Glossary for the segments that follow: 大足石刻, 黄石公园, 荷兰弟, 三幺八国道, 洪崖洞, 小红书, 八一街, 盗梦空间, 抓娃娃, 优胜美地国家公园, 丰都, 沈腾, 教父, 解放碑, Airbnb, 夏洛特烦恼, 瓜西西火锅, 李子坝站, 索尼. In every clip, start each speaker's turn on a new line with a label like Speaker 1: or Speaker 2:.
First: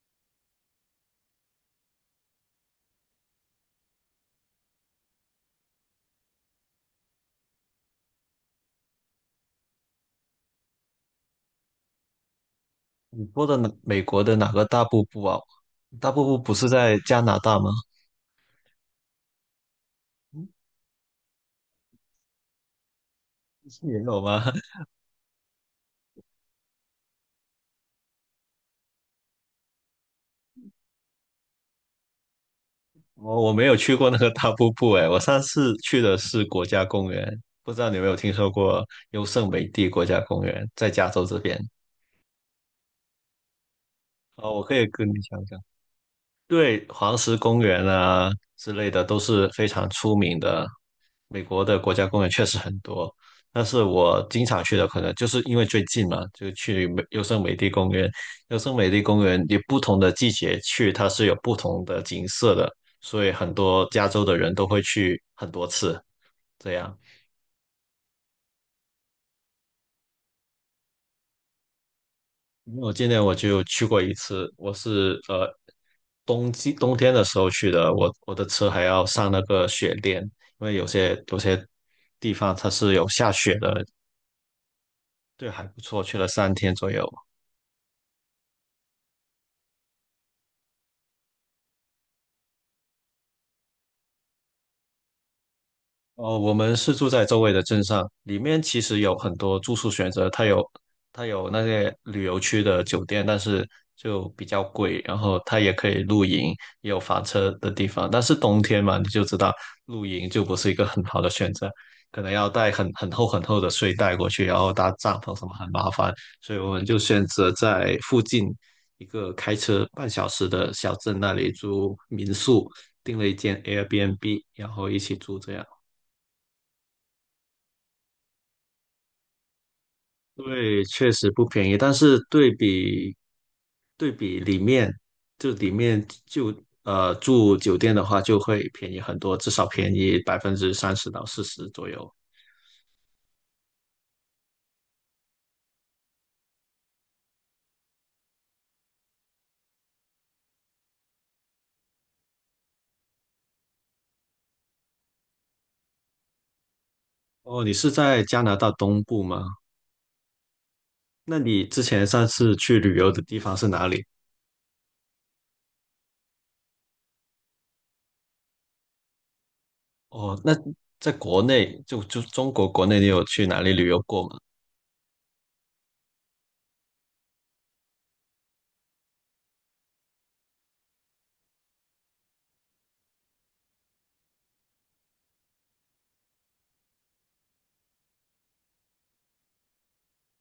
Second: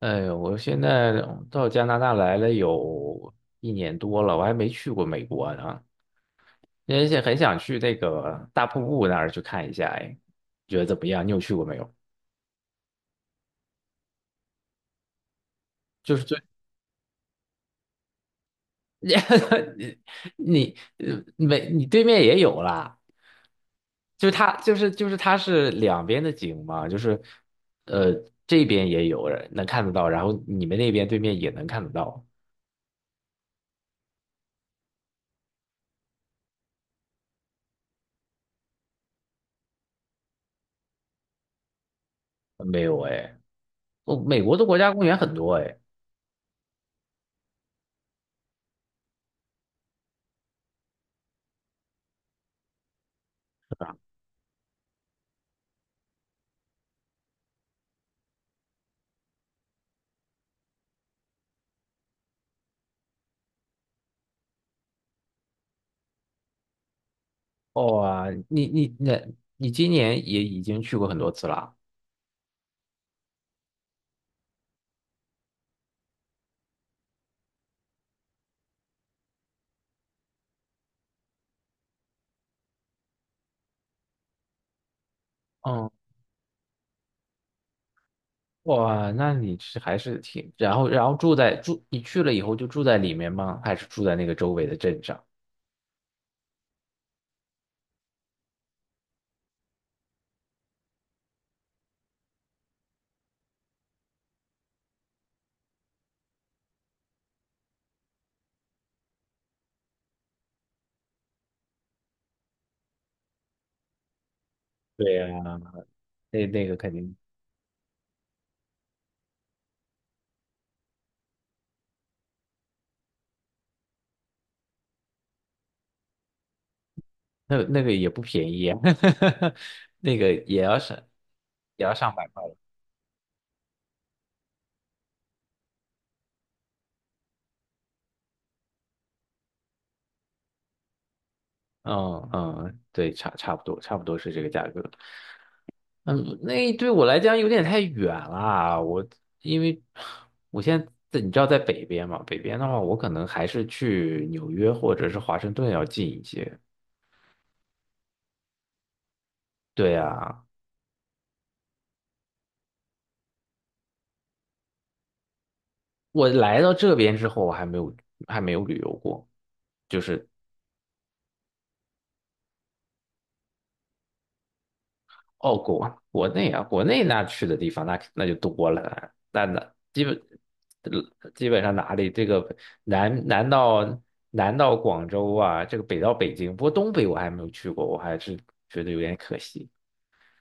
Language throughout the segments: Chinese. Speaker 1: 哎呦，我现在到加拿大来了有一年多了，我还没去过美国呢，而且很想去那个大瀑布那儿去看一下。哎，你觉得怎么样？你有去过没有？
Speaker 2: 你说的哪美国的哪个大瀑布啊？大
Speaker 1: 就是
Speaker 2: 瀑布
Speaker 1: 最
Speaker 2: 不是在加拿大吗？
Speaker 1: 你
Speaker 2: 嗯，
Speaker 1: 你你对面也有啦，
Speaker 2: 是也有
Speaker 1: 就是
Speaker 2: 吗？
Speaker 1: 它就 是就是它是两边的景嘛，就是呃这边也有人能看得到，然后你们那边对面也能看得到。
Speaker 2: 我没有去过那个大瀑布哎，我上次去的是国家公园，不知道你有没有听说过优胜美地国家公园，在加州这边。
Speaker 1: 没有哎，哦，美
Speaker 2: 啊，
Speaker 1: 国
Speaker 2: 我
Speaker 1: 的
Speaker 2: 可
Speaker 1: 国
Speaker 2: 以
Speaker 1: 家公
Speaker 2: 跟你
Speaker 1: 园很
Speaker 2: 讲
Speaker 1: 多
Speaker 2: 讲。
Speaker 1: 哎。
Speaker 2: 对，黄石公园啊之类的都是非常出名的。美国的国家公园确实很多，但是我经常去的可能就是因为最近嘛，就去优胜美地公园。优胜美地公园你不同的季节去，它是有不同的景色的，所以很多加州的人都会去很多次。这样，
Speaker 1: 哇，你你今年也已经去过很多次了。
Speaker 2: 因为我今年我就去过一次，我是冬天的时候去的，我的车还要上那个雪链，因为有些地方它是有下雪的，对，还不
Speaker 1: 嗯，
Speaker 2: 错，去了3天左右。
Speaker 1: 哇，那你是还是挺，然后住在住，你去了以后就住在里面吗？还是住在那个周围的镇上？
Speaker 2: 哦，我们是住在周围的镇上，里面其实有很多住宿选择，它有那些旅游区的酒店，但是就比较贵，然后它也可以露营，也有房车的地方，但是冬天嘛，你就知道露营就不是一个很好的选择，可能要带很厚很厚的睡袋过去，然后搭
Speaker 1: 对
Speaker 2: 帐
Speaker 1: 呀，
Speaker 2: 篷什么很麻烦，
Speaker 1: 那
Speaker 2: 所以
Speaker 1: 那
Speaker 2: 我
Speaker 1: 个
Speaker 2: 们
Speaker 1: 肯
Speaker 2: 就
Speaker 1: 定，
Speaker 2: 选择在附近一个开车半小时的小镇那里租民宿，订了一间 Airbnb，然后一起住这样。
Speaker 1: 那个也不便宜啊，那个也要
Speaker 2: 对，
Speaker 1: 上
Speaker 2: 确实不便宜，
Speaker 1: 也
Speaker 2: 但
Speaker 1: 要上
Speaker 2: 是
Speaker 1: 百块
Speaker 2: 对
Speaker 1: 了。
Speaker 2: 比对比里面，就里面就住酒店的话，就会便宜很多，至少便宜30%到40%左右。
Speaker 1: 嗯嗯，对，差不多是这个价格。嗯，那对我来讲有点太远了。因为我现在在你知道在北边嘛，北边的话，我可能还是去纽约或者是华盛顿要近一些。
Speaker 2: 哦，你是在加拿大东部吗？
Speaker 1: 对啊，
Speaker 2: 那你之前上次去旅游的地方是哪里？
Speaker 1: 我来到这边之后，我还没有旅游过，就是
Speaker 2: 哦，那在国内，就中国国内，你有去哪里旅游过吗？
Speaker 1: 哦，国内啊，国内那去的地方那就多了，那基本上哪里这个南南到南到广州啊，这个北到北京，不过东北我还没有去过，我还是觉得有点可惜。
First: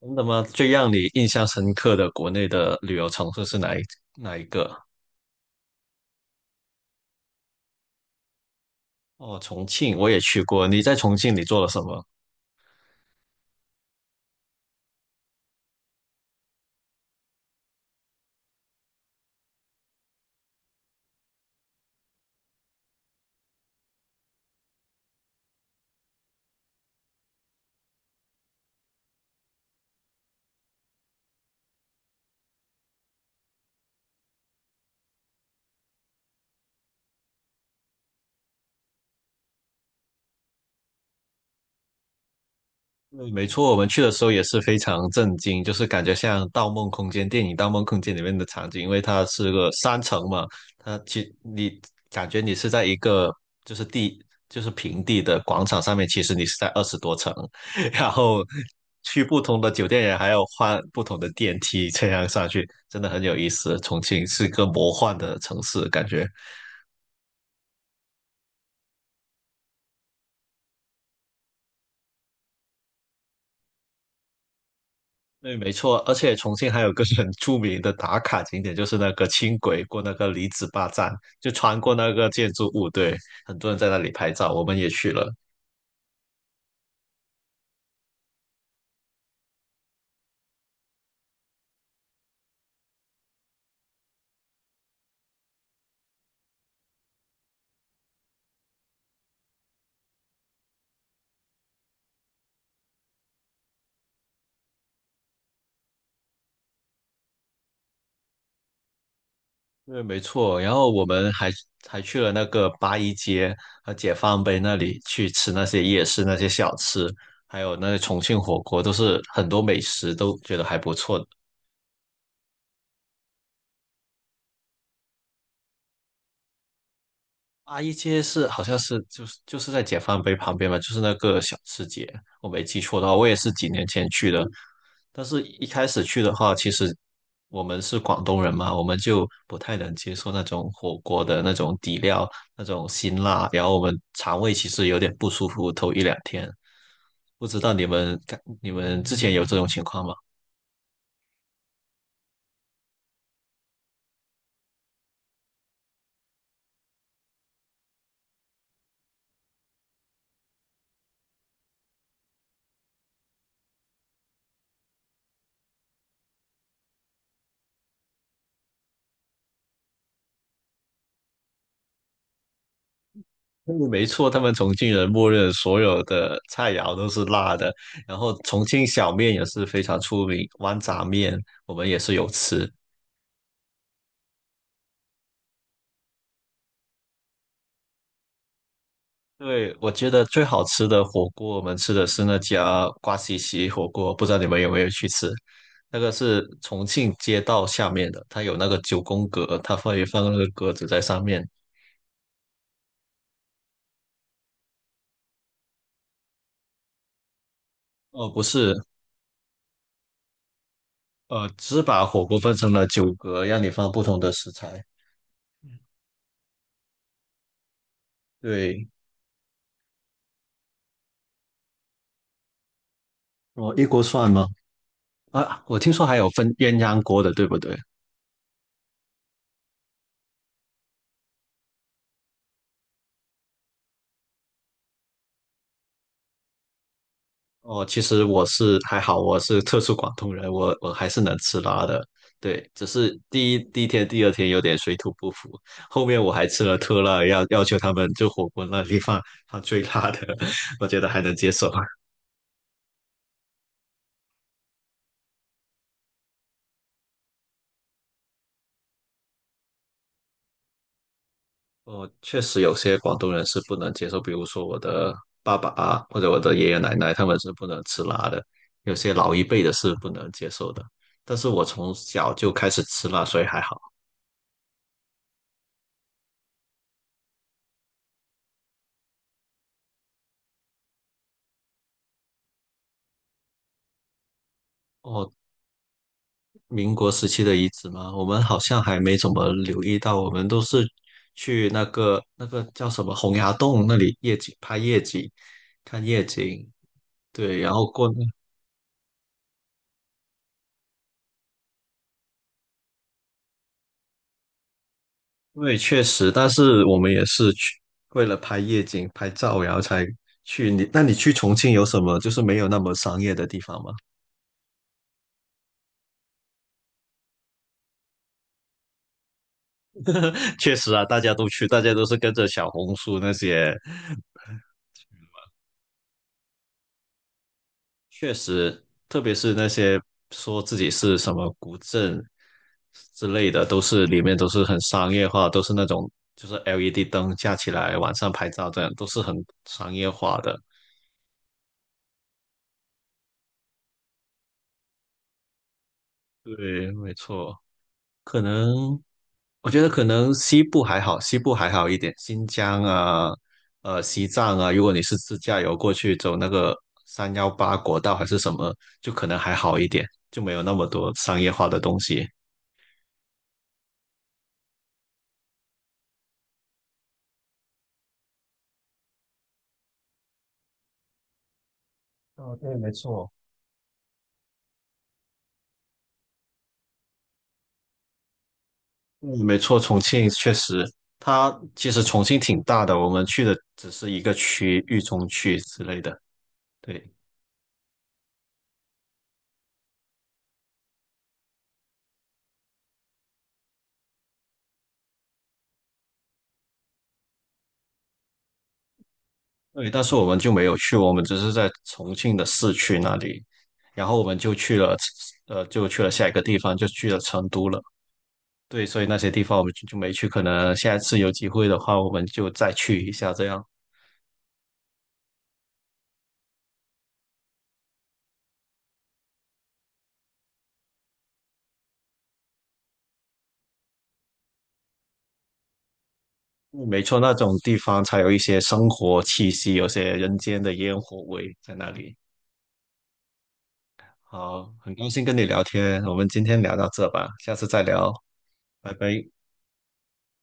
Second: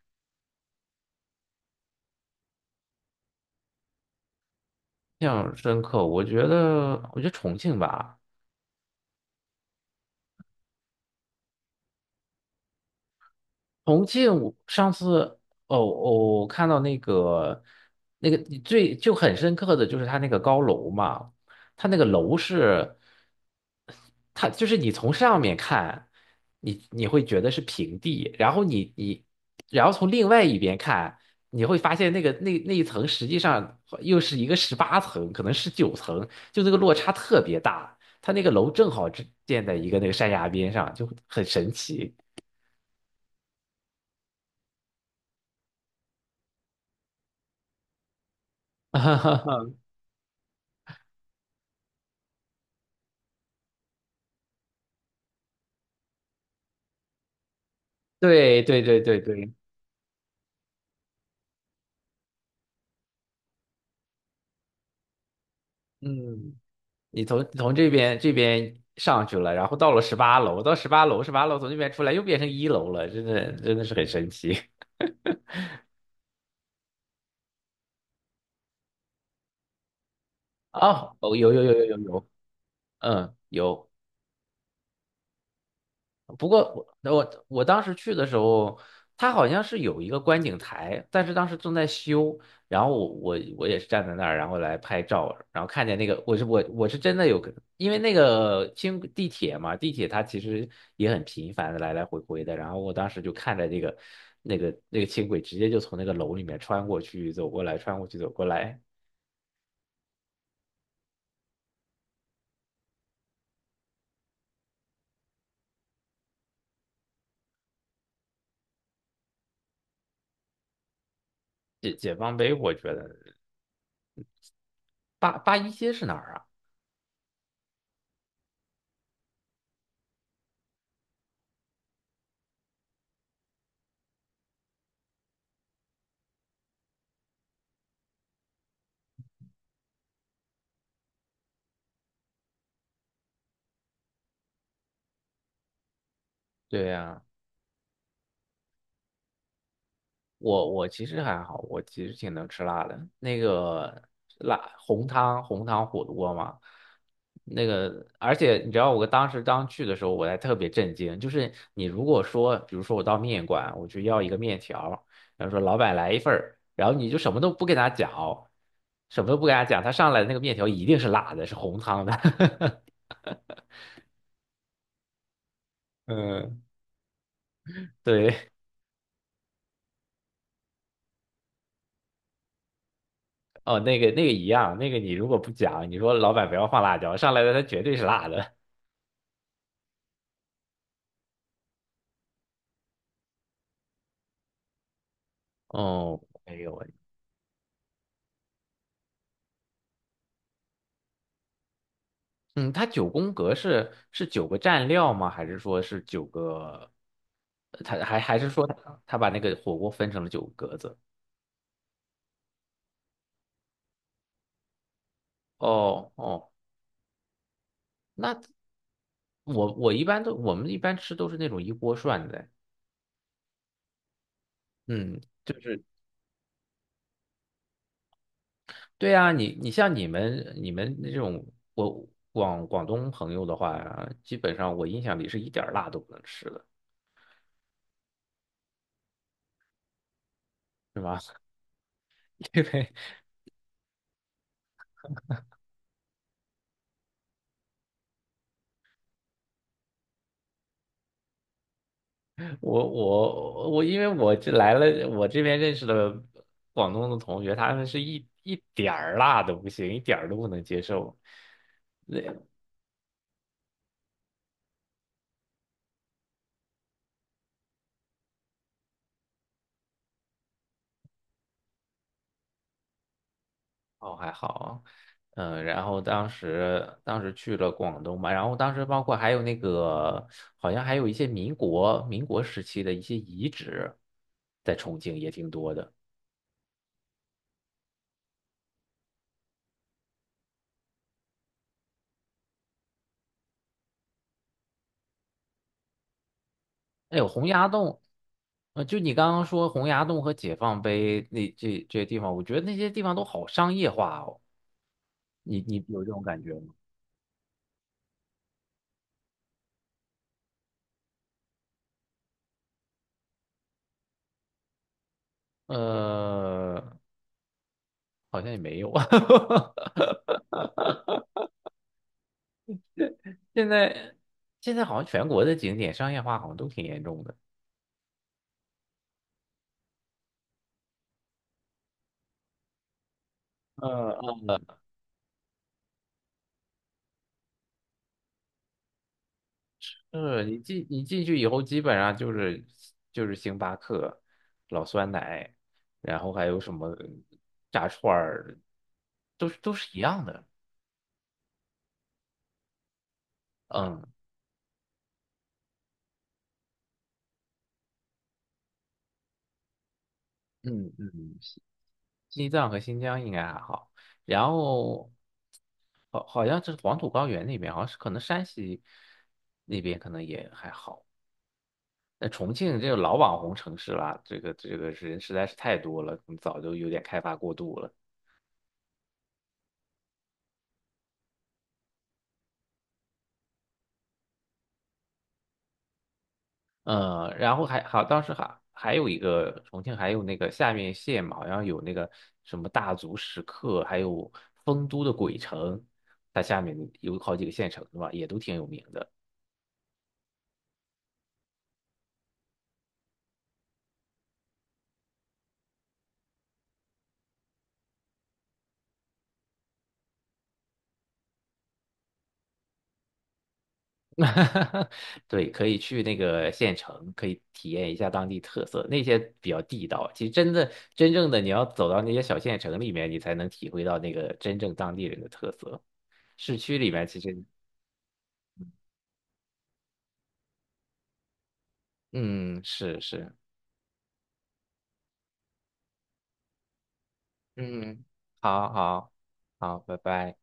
Speaker 2: 真的吗？最让你印象深刻的国内的旅游城市是哪一个？
Speaker 1: 印象深刻，我觉得重庆吧，
Speaker 2: 哦，重庆我也去过，你在重庆你做了什么？
Speaker 1: 重庆，我上次哦哦，我看到那个最就很深刻的就是它那个高楼嘛，它那个楼是，它就是你从上面看，你会觉得是平地，然后然后从另外一边看，你会发现那个那一层实际上又是一个十八层，可能十九层，就那个落差特别大。它那个楼正好是建在一个那个山崖边上，就很神奇。
Speaker 2: 对，没错，我们去的时候也是非常震惊，就是感觉像《盗梦空间》电影《盗梦空间》里面的场景，因为它是个 3层嘛，你感觉你是在一个就是地就是平地的广场上面，其实你是在20多层，然后
Speaker 1: 对对对对
Speaker 2: 去不
Speaker 1: 对，
Speaker 2: 同的酒店也还要换不同的电梯，这样上去真的很有意思。重庆是个魔幻的城市，感觉。
Speaker 1: 嗯，你从这边上去了，然后到了十八楼，到十八楼，十八楼从那边出来又变成一楼了，真的是很神奇。
Speaker 2: 对，没错，而且重庆还有个很著名的打卡景点，就是那个轻轨过那个李子坝站，
Speaker 1: 哦，哦，
Speaker 2: 就
Speaker 1: 有有有
Speaker 2: 穿
Speaker 1: 有
Speaker 2: 过
Speaker 1: 有
Speaker 2: 那
Speaker 1: 有，
Speaker 2: 个建筑物，对，
Speaker 1: 嗯，
Speaker 2: 很多人
Speaker 1: 有。
Speaker 2: 在那里拍照，我们也去了。
Speaker 1: 不过我当时去的时候，它好像是有一个观景台，但是当时正在修，然后我也是站在那儿，然后来拍照，然后看见那个我是真的有，因为那个轻地铁嘛，地铁它其实也很频繁的来来回回的，然后我当时就看着那个那个轻轨直接就从那个楼里面穿过去走过来，穿过去走过来，
Speaker 2: 对，没错，然后我们还去了那个八一街和解放碑那里去吃那些夜市那些小吃，还有那些重庆火锅，都是很多美食都觉得还不错，
Speaker 1: 解放碑我觉得八一街是哪儿啊？
Speaker 2: 阿姨街是好像是就是在解放碑旁边嘛，就是那个小吃街，我没记错的话，我也是几年前去的。但是一开始去的话，其实我们是广东人嘛，我们就不太能接受那种火锅的那种底料、那种辛辣，然后我们肠胃其实有点不舒服，头一两天。
Speaker 1: 对呀，
Speaker 2: 不知道你们之前有这种情况吗？
Speaker 1: 我其实还好，我其实挺能吃辣的。那个辣红汤火锅嘛，那个而且你知道，我当时刚去的时候，我还特别震惊，就是你如果说，比如说我到面馆，我就要一个面条，然后说老板来一份儿，然后你就什么都不跟他讲，什么都不跟他讲，他上来的那个面条一定是辣的，是红汤的。
Speaker 2: 嗯没错，他们重庆人默认所有 的
Speaker 1: 嗯，
Speaker 2: 菜肴都是辣的，然后
Speaker 1: 对，
Speaker 2: 重庆小面也是非常出名，豌杂面我们也是有吃。
Speaker 1: 哦，那个一样，那个你如果不讲，你说老板不要放辣椒，上来的它绝对是辣的。
Speaker 2: 对，我觉得最好吃的火锅，我们吃的是那家瓜西西火锅，不知道你们有没有去吃？那个
Speaker 1: 哦，
Speaker 2: 是
Speaker 1: 没有喂，
Speaker 2: 重庆街道下面的，它有那个九宫格，它会放那个格子在上面。
Speaker 1: 嗯，它九宫格是九个蘸料吗？还是说是九个？呃它还
Speaker 2: 哦，
Speaker 1: 还
Speaker 2: 不
Speaker 1: 是说
Speaker 2: 是，
Speaker 1: 它把那个火锅分成了九个格子？
Speaker 2: 只把火锅分成了9格，让你放不同的食材。
Speaker 1: 哦哦，那
Speaker 2: 对，
Speaker 1: 我们一般吃都是那种一锅涮的，
Speaker 2: 哦，一锅涮吗？
Speaker 1: 嗯，就
Speaker 2: 啊，我
Speaker 1: 是
Speaker 2: 听说还有分鸳鸯锅的，对不对？
Speaker 1: 对啊，你像你们那种我广东朋友的话，基本上我印象里是一点儿辣都不能吃的，
Speaker 2: 哦，其实我是还好，我是特殊广东人，我
Speaker 1: 是
Speaker 2: 还
Speaker 1: 吗？
Speaker 2: 是能吃辣的。对，只
Speaker 1: 对，
Speaker 2: 是第一天、第二天有点水土不服，后面我还吃了特辣，要求他们就火锅那地方放最辣的，我觉得还能接受。
Speaker 1: 我，因为我这来了，我这边认识的广东的同学，他们是一点儿辣都不行，一点儿都不能接受。
Speaker 2: 哦，确实有些广东人是不能接受，比如说我的爸爸啊，或者我的爷爷奶奶，他们是不能吃辣的，有些老一辈的是不能接受的。但是我从小就开始吃辣，所以还好。
Speaker 1: 哦，还好，嗯，然后当时去了广东嘛，然后当时包括还有那个，好像还有一些民国时期的一些遗址，在重庆也
Speaker 2: 哦，
Speaker 1: 挺多的。
Speaker 2: 民国时期的遗址吗？我们好像还没怎么留意到，我们都是去那个那个叫什么洪崖洞那里夜景拍夜景，看夜景。
Speaker 1: 哎呦，洪
Speaker 2: 对，
Speaker 1: 崖
Speaker 2: 然后
Speaker 1: 洞，
Speaker 2: 过那，
Speaker 1: 就你刚刚说洪崖洞和解放碑那这些地方，我觉得那些地方都好商业化哦。你
Speaker 2: 因为
Speaker 1: 你
Speaker 2: 确
Speaker 1: 有这种
Speaker 2: 实，
Speaker 1: 感
Speaker 2: 但
Speaker 1: 觉吗？
Speaker 2: 是我们也是去为了拍夜景拍照，然后才去你。那你去重庆有什么就是没有那么商业的地方吗？
Speaker 1: 呃，好像也没有。
Speaker 2: 确实啊，大家都去，大家都是跟着小红书那
Speaker 1: 现
Speaker 2: 些
Speaker 1: 在现在好像全国的景点商业化好像都挺严重的。
Speaker 2: 确实，特别是那些说自己是什么古镇之类的，都是里面都是
Speaker 1: 嗯，
Speaker 2: 很商业化，都是那种就是 LED 灯架起来晚上拍照这样，都是很商业化
Speaker 1: 是你
Speaker 2: 的。
Speaker 1: 进你进去以后，基本上就是星巴克、老酸奶，然后还有什
Speaker 2: 对，
Speaker 1: 么
Speaker 2: 没错，
Speaker 1: 炸串
Speaker 2: 可
Speaker 1: 儿，
Speaker 2: 能
Speaker 1: 都是
Speaker 2: 我
Speaker 1: 都
Speaker 2: 觉得
Speaker 1: 是一
Speaker 2: 可
Speaker 1: 样
Speaker 2: 能
Speaker 1: 的。
Speaker 2: 西部还好，西部还好一点，新疆啊，
Speaker 1: 嗯
Speaker 2: 西藏啊，如果你是自驾游过去走那个318国道还是什么，就可能还好一点，就没有那么
Speaker 1: 嗯
Speaker 2: 多
Speaker 1: 嗯，
Speaker 2: 商业化的东西。
Speaker 1: 西藏和新疆应该还好。然后好，好像是黄土高原那边，好像是可能山西那边可能也还好。那重
Speaker 2: 哦，对，
Speaker 1: 庆这
Speaker 2: 没
Speaker 1: 个老
Speaker 2: 错。
Speaker 1: 网红城市啦，这个人实在是太多了，可能早就有点开发过度了。
Speaker 2: 嗯，没错，重庆确实，它其实重庆挺大的，我们去的只是一个区，域中区之类的，对
Speaker 1: 嗯，然后还好，当时还有一个重庆，还有那个下面县嘛，好像有那个什么大足石刻，还有丰都的鬼城，它下面有好几个县城是吧，也都挺有名的。
Speaker 2: 对，但是我们就没有去，我们只是在重庆的市区那里，然后我们就去了，就去了下一个地方，就去了成都了，对，所以那些地方我们就没去，可能下一次有机会的话，我们就再去一下这样。
Speaker 1: 哈哈，对，可以去那个县城，可以体验一下当地特色，那些比较地道。其实真的真正的你要走到那些小县城里面，你才能体会到那个真正当地人的特色。市区
Speaker 2: 嗯
Speaker 1: 里
Speaker 2: 没
Speaker 1: 面其
Speaker 2: 错，那
Speaker 1: 实，
Speaker 2: 种地方才有一些生活气息，有些人间的烟火味在那里。
Speaker 1: 嗯，是是，
Speaker 2: 好，很高兴跟你聊天，我们今天聊到这吧，下次再
Speaker 1: 嗯。
Speaker 2: 聊，
Speaker 1: 好
Speaker 2: 拜
Speaker 1: 好
Speaker 2: 拜。
Speaker 1: 好，拜拜。